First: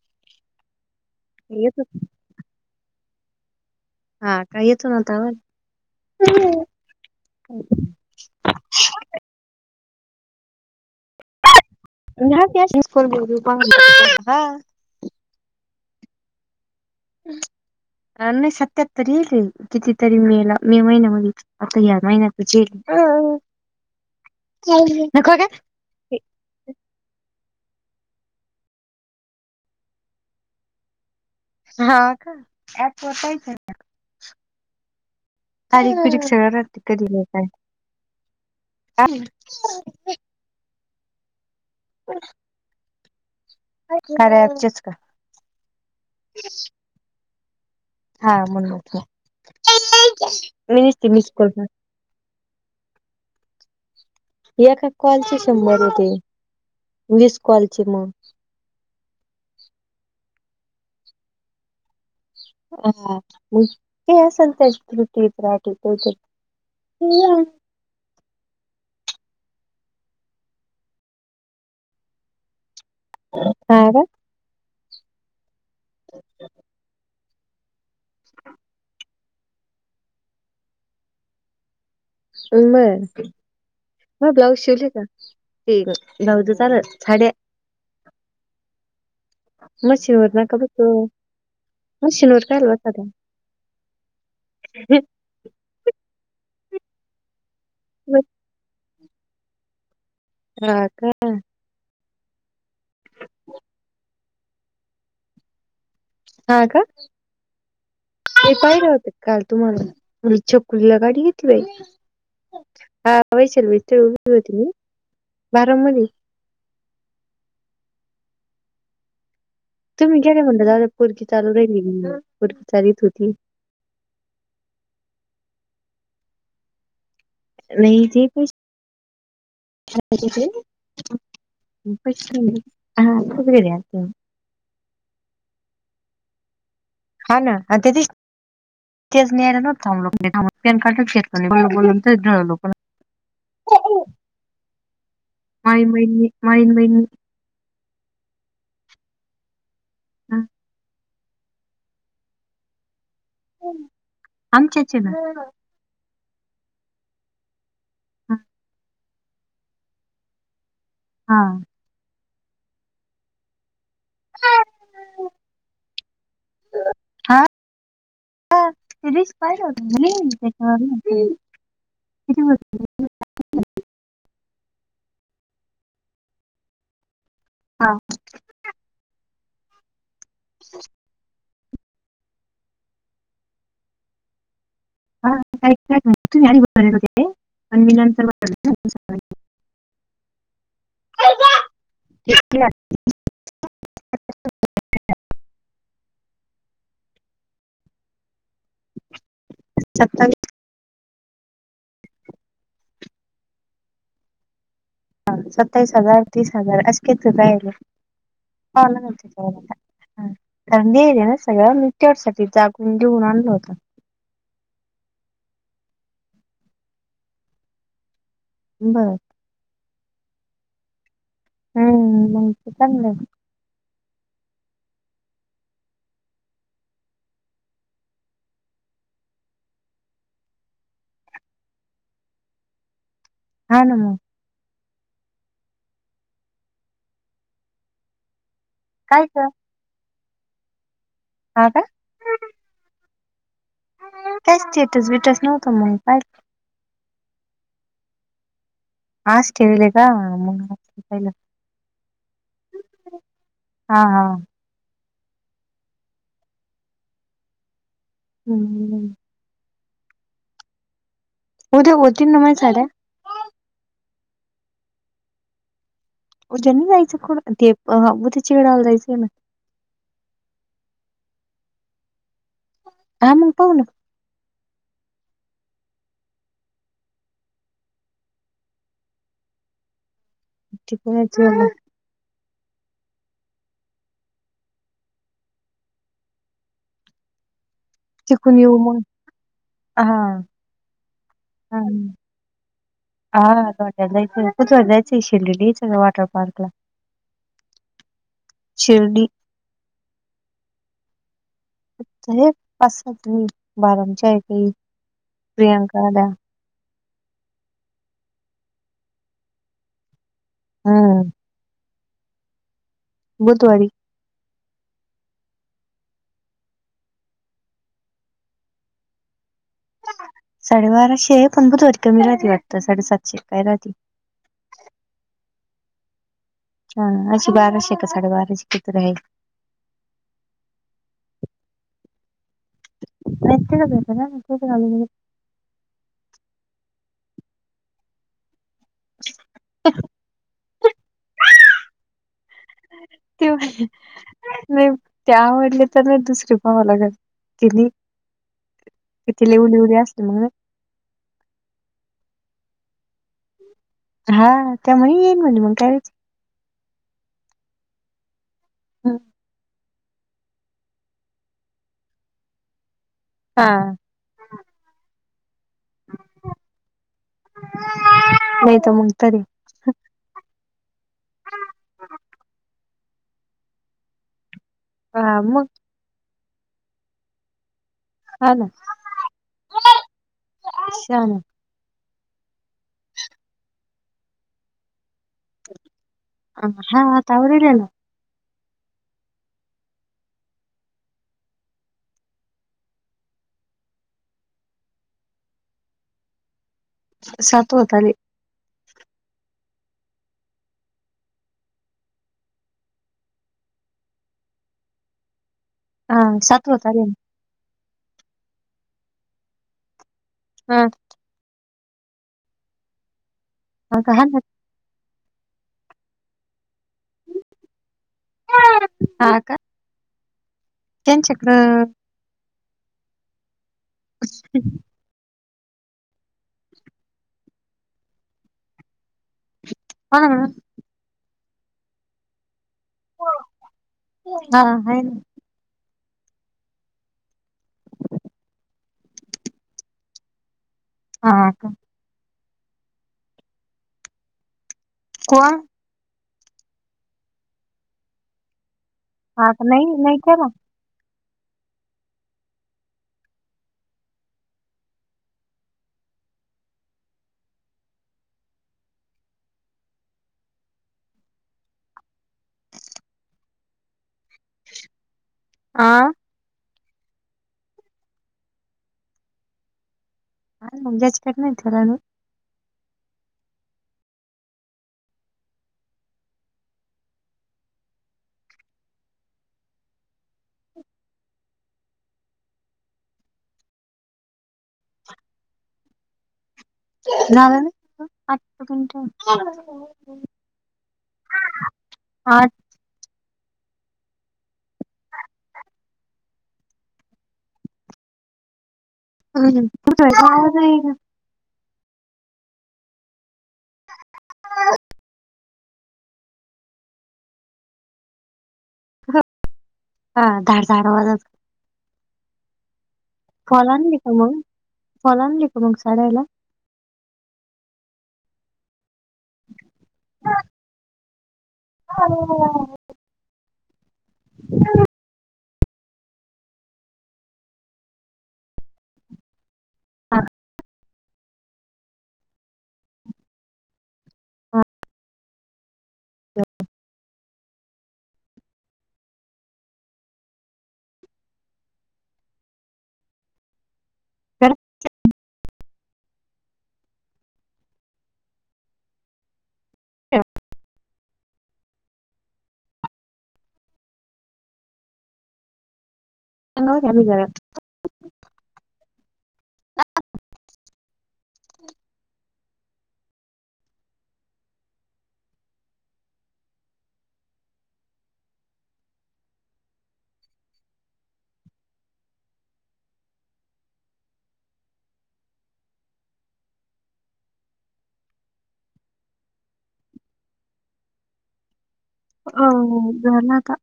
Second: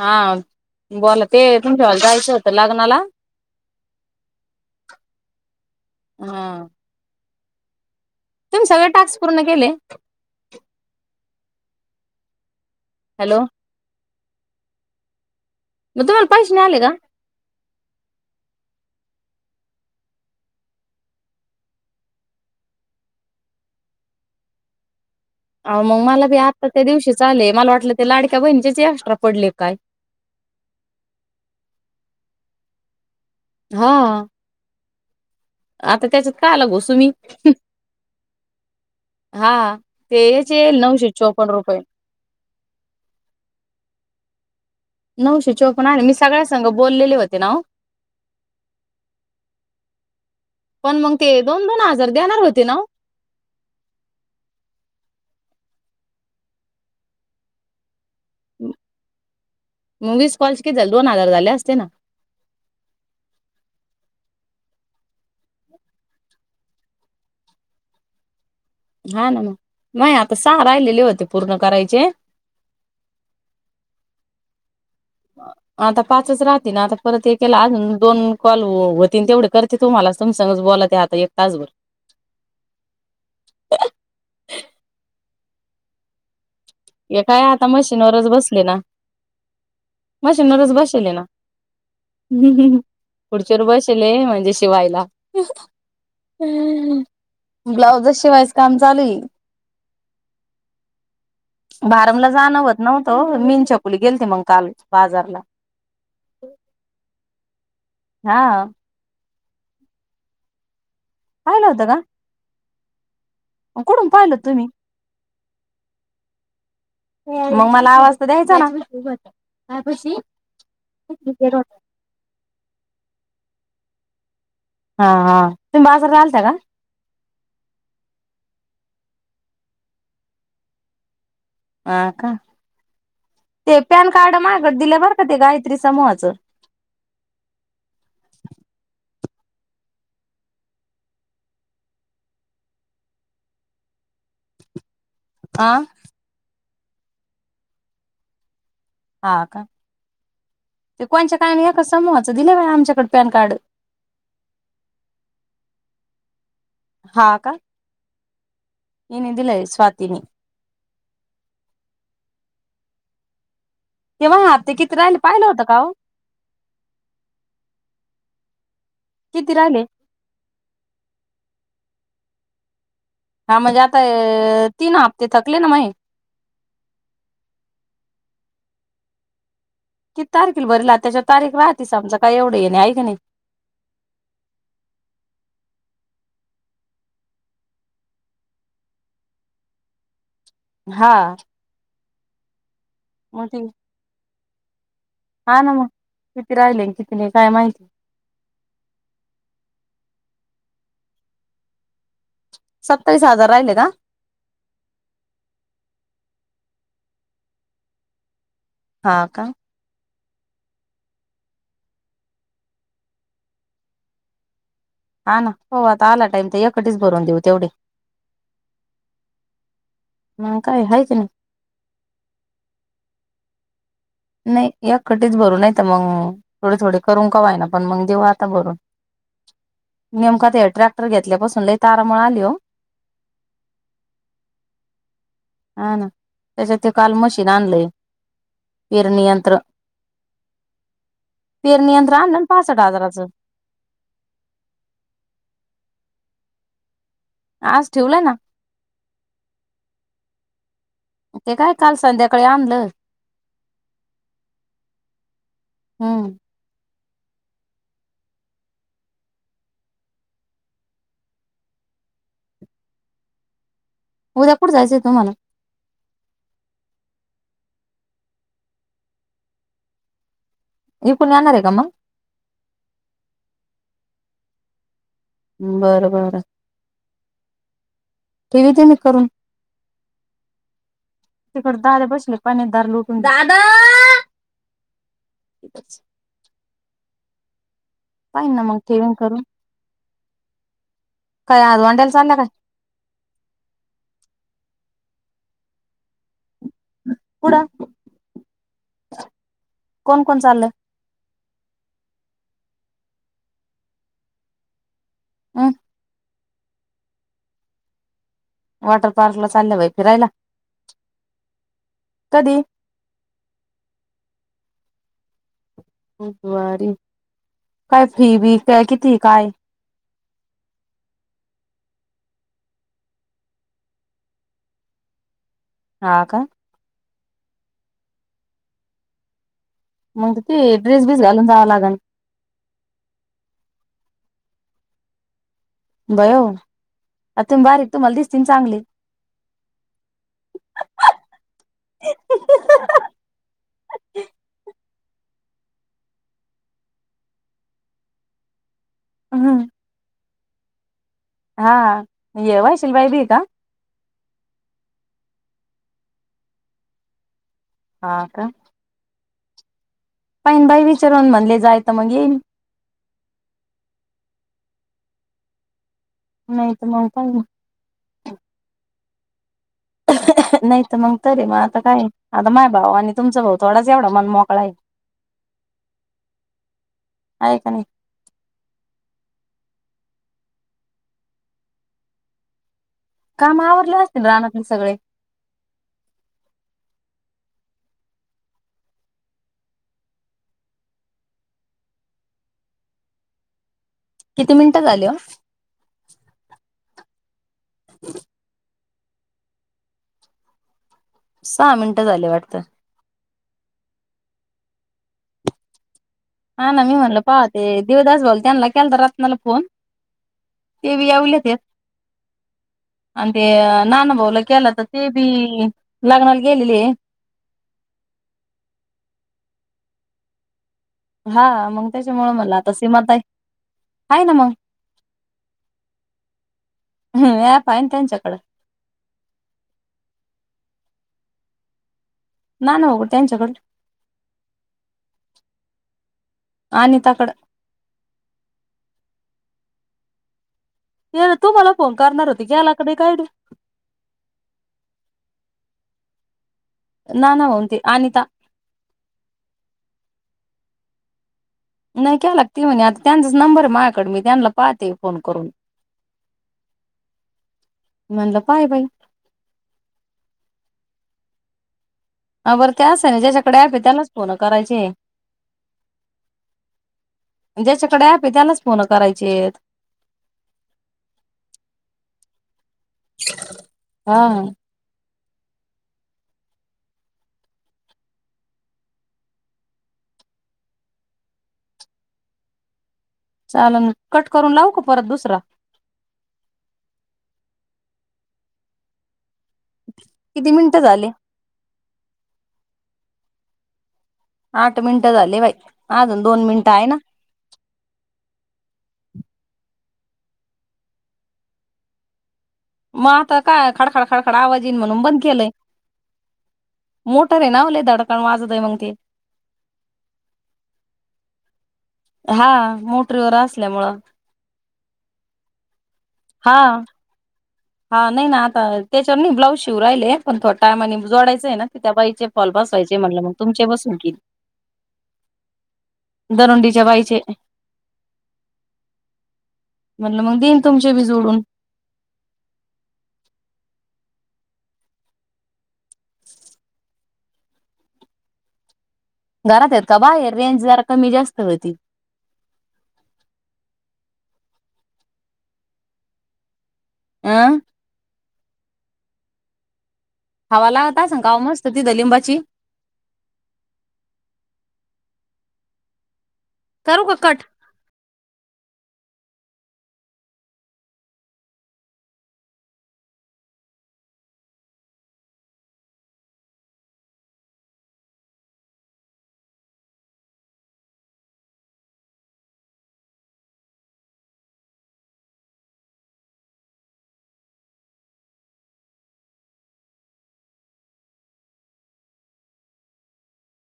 हा. बोला, ते येत तुमच्या जायचं होतं लग्नाला. हा काही येत नवत व्हय. हा नाही तुम्ही सगळे टास्क पूर्ण [inaudible] [unintelligible] कोन बी येऊदे हॅलो उपास हा मग तुम्हाला पैसे नाही आले का? नाही सत्याहत्तर येईल की कितीतरी मे ला मे महिन्या मधे आता या महिन्यातच येईल. नको का? आव मग मला बी आत्ता त्या दिवशीच आले. मला वाटलं ते लाडक्या बहिणीचेच एक्स्ट्रा पडले काय? हा का? वर कायच हा आ तारीख आता बिरीख त्याच्यात सगळं कायला राहते घुसु मी कधी नाही काय हा ते याचे येल नऊश चे चोपण रुपये [unintelligible] कार्याचेच नऊशे चोपन आहे मी सगळ्या संग बोललेले व्हते. होते ना ओ हा म्हणूनच की मी पण देते मग मिस ते कॉल मग दोन दोन हजार देणार होते ना एका कॉल चे शंभर होते वीस कॉलचे मग म वीस कॉलचे किती झाले दोन हजार झाले असते ना हा हा मग काय तरी असल त्रुटी बिती हा ना मग नाय आता सहा राहिलेले होते पूर्ण करायचे. हा का? आता पाचच राहतीन आता परत हे केला अजून. दोन कॉल होत. तीन तेवढे करते तुम्हाला तुमासंगच बोलायचं आता एक तासभर बर मग माहे ब्लाऊज शिवले का? पी ग जावू दे दिवस हे काय आता मशीनवरच बसले ना मशीनवर नका मशीनवरच बसू बसीले ना मशीनवर काय बसा त्या. खुर्ची वर बसीले म्हणजे शिवायला. हम्म ब्लाउज शिवायच काम चालूये हा का भारमला जाण व्हत नव्हत ओ मिनच्या पुली गेलते मंग काल बाजारला हा का! हा ते बाहिर होते. काल तुम्हाला [unintelligible] [unintelligible] गाडी घेतले? पाहिलं होतं का हा. वैशाली कुठून उभी पाहिलत होती तुम्ही? मी बारामध्ये मंग मला आवाज द्यायचा ना. तुम्ही गेले म्हणता पोरगी चालू राहिली मग पोरगी चालीत होती. हा, हा. तुम्ही बाजार आलत्या का? [unintelligible] हा का [unintelligible] बर का ते गायत्री समूहाच हा, ना. हा तेची तेच न्यायला नव्हतं थांबलो. [unintelligible] पॅन कार्डच घेतल नाही [unintelligible] आ. माय महीन मी मायन [unintelligible] हा, का? हम्म. ते कोणच्या काय एकच समूहाचं दिलंय बाई आमच्याकडं. आमच्याचे ना हा, का? [unintelligible] इने दिलाय स्वातीनी. हा. तेव्हा हप्ते किती राहिले पाहिलं होतं का ओ? [unintelligible] त्यादिवशी किती पाहिलं राहिले होतं ना तुम्ही? त्याच्यावर [unintelligible] किती होते ते? हा म्हणजे आता तीन हप्ते थकले ना माही हा [unintelligible] कि तारखेला भरला त्याच्यावर तारीख राह तिचं आमचं काय एवढं ये नाहीये हाय का नाही? [unintelligible] तुम्ही आधी भरेल होते ते अन् मी नंतर भरले सकाळी. हा [unintelligible] [unintelligible] [unintelligible] हा ना मग. किती राहिले किती नाही काय माहिती. [unintelligible] सत्तावीस हजार राहिले का? हा सत्तावीस हजार तीस हजार अस काही तरी राहीले. पाला हा घालते का तेवढ्याला. हा थंडी हाय ना सगळं मी तेवढ्यासाठीच जागून घेवून आणलं होतं. हा ना हो आता आला टाइम तर एकटीच भरवून देऊ तेवढी बर मग काय हाय काय,? हम्म हम्म मग त चांगलंच नाही एखटीच भरू नाही तर मग थोडे-थोडे करून का व्हयना पण मग देऊ आता भरून नेमका आता ट्रॅक्टर घेतल्यापासून लय तारामळ आली ओ हा ना मग हा ना त्याच्या ते काल मशीन आणलंय काय पेरणी ग यंत्र हा का पेरणी यंत्र आणलं ना पासस्ट हजाराचं काय स्टेटस बीटास नव्हतं मग काय? आज ठेवलाय आज ठेवले का हा हा मग ते काय काल संध्याकाळी आणलं हा हा हम्म हू हू उद्या होतील ना माझ्या साड्या उद्या कुठ जायचंय तुम्हाला? उद्या नाही जायचं कुठे पण ते अ गुड्डीच्या गावला जायचं हाय ना इकडून येणार आहे का मग? हा मग पाहुं ना बरं बर ठेवी ते मी करून ती पन आज्जी आली. पाहा ना दार लोटून दादा. पाहि तिकून ना मग येऊ ठेऊन करून हा काय आज हा धौंड्याला चालला काय? हा धोंड्या ला जायचं उचल जायची ती शिर्डीच्या वॉटर पार्क ला. कुठ शिर्डी कोण कोण चाललय. च्या आहेत पास सात आहेत बाराम च्या हाएती हम्म प्रियांकाला. वॉटर पार्क ला चालल्या बाई फिरायला. हम्म कधी? बुधवारी बुधवारी काय फी बी काय किती काय? साडेबाराशेये पण बुधवारी कमी राहती वाटत साडेसातशे काय राहती? हा का? हा अशी बाराशे आहे का साडेबाराशे किती राहील? मग त ते ड्रेस बिस घालून जावं लागन. नसतय इ तसं काय ड्रेस घालून बिलून बयो आता तुमी बारीक तुमाला दिसतील चांगले. ते नाही त्या म्हणले तर नाही दुसरी पहावी लागलं. तिथे लई हम्म [unintelligible] मग? हा येवाई शिलबाई बी का? हा त्या म्हणे येईन म्हणजे मग का हा, का? हम्म. पाहिन बाई विचारून म्हणले जाय तर मग येईन. हा. नाही तर मग पाहि नाही तर मग तरी [unintelligible] नाही तर मंग तरी मग आता काय आता माय भाऊ आणि तुमचा भाऊ थोडाच एवढा मन मोकळा आहे. हा मग आहे का नाही? हा ना छान आहे. काम आवरलं असतील रानातले सगळे? अ हा आता आवरले ना. किती मिनिटं झाली ओ? सात होताले. सहा मिनिटं झाले वाटतं. हा ना मी म्हणल पाहते दिवदास बोलताल त्यांनला केलता रत्नाला फोन ते बी यवलेत अ ते हा का नाना हा ना भाऊला केला तर ते ती लग्नाला गेलेली आहे. हा का? हा त्यांच्याकडं मग त्याच्यामुळे मला आ तर सीमाताई [unintelligible] हमम अँप आहे ना त्यांच्याकडं. कोणाकड? नाही ना बघू त्यांच्याकडं ना मॅडम हा आहे ना अनिताकडं. ये तू हा का मला फोन करणार होत ते गेला का नई काय कोण? नाना भाऊ आणि ते अनिता हा क नाही नाही केला. नाय केला ती म्हने आता त्यांचाच नंबर मायाकड मी त्यांना पाहते फोन करून म्हणलं काय बाई हा बरं ते असं ना ज्याच्याकड असणं त्यांलाच फोन करायचे. आं ज्याच्याकडे अँप आहे त्यानाच फोन करायचेत. हा म्हणजेच [unintelligible] हा चालन कट करून लावू का परत दुसरा [unintelligible] किती मिनिटं झाले? आठ मिनट झाले बाई अजून दोन मिनिटं आहे ना ह कुठय गावा जाये का? म आता काय खडखड खडखड आवाज येईन म्हणून बंद केलय. मोटर हाय ना लय धडकान वाजतय मंग [unintelligible] हा मग फॉल आणली का मंग फॉल आणली का मंग हा हा नाही ना आता त्याच्यावर नाही ब्लाउज शिवु राहिले पण थोड्या टायमानी जोडायचंय ना त त्या हा बाईची फॉल बसवायचीये म्हणलं मंग तुमच्या पासून [unintelligible] दरोंडीच्या बाईचे म्हणलं मग देईन तुम ते बी जोडून [inaudible] [inaudible] घरात आहेत का बाहेर रेंज जरा कमी जास्त व्हती. [unintelligible] आं ठेवा. हवा लागत असन का ओ मस्त तिदं लिंबाची करू का कट [unintelligible] [inaudible] अं हो झाला आता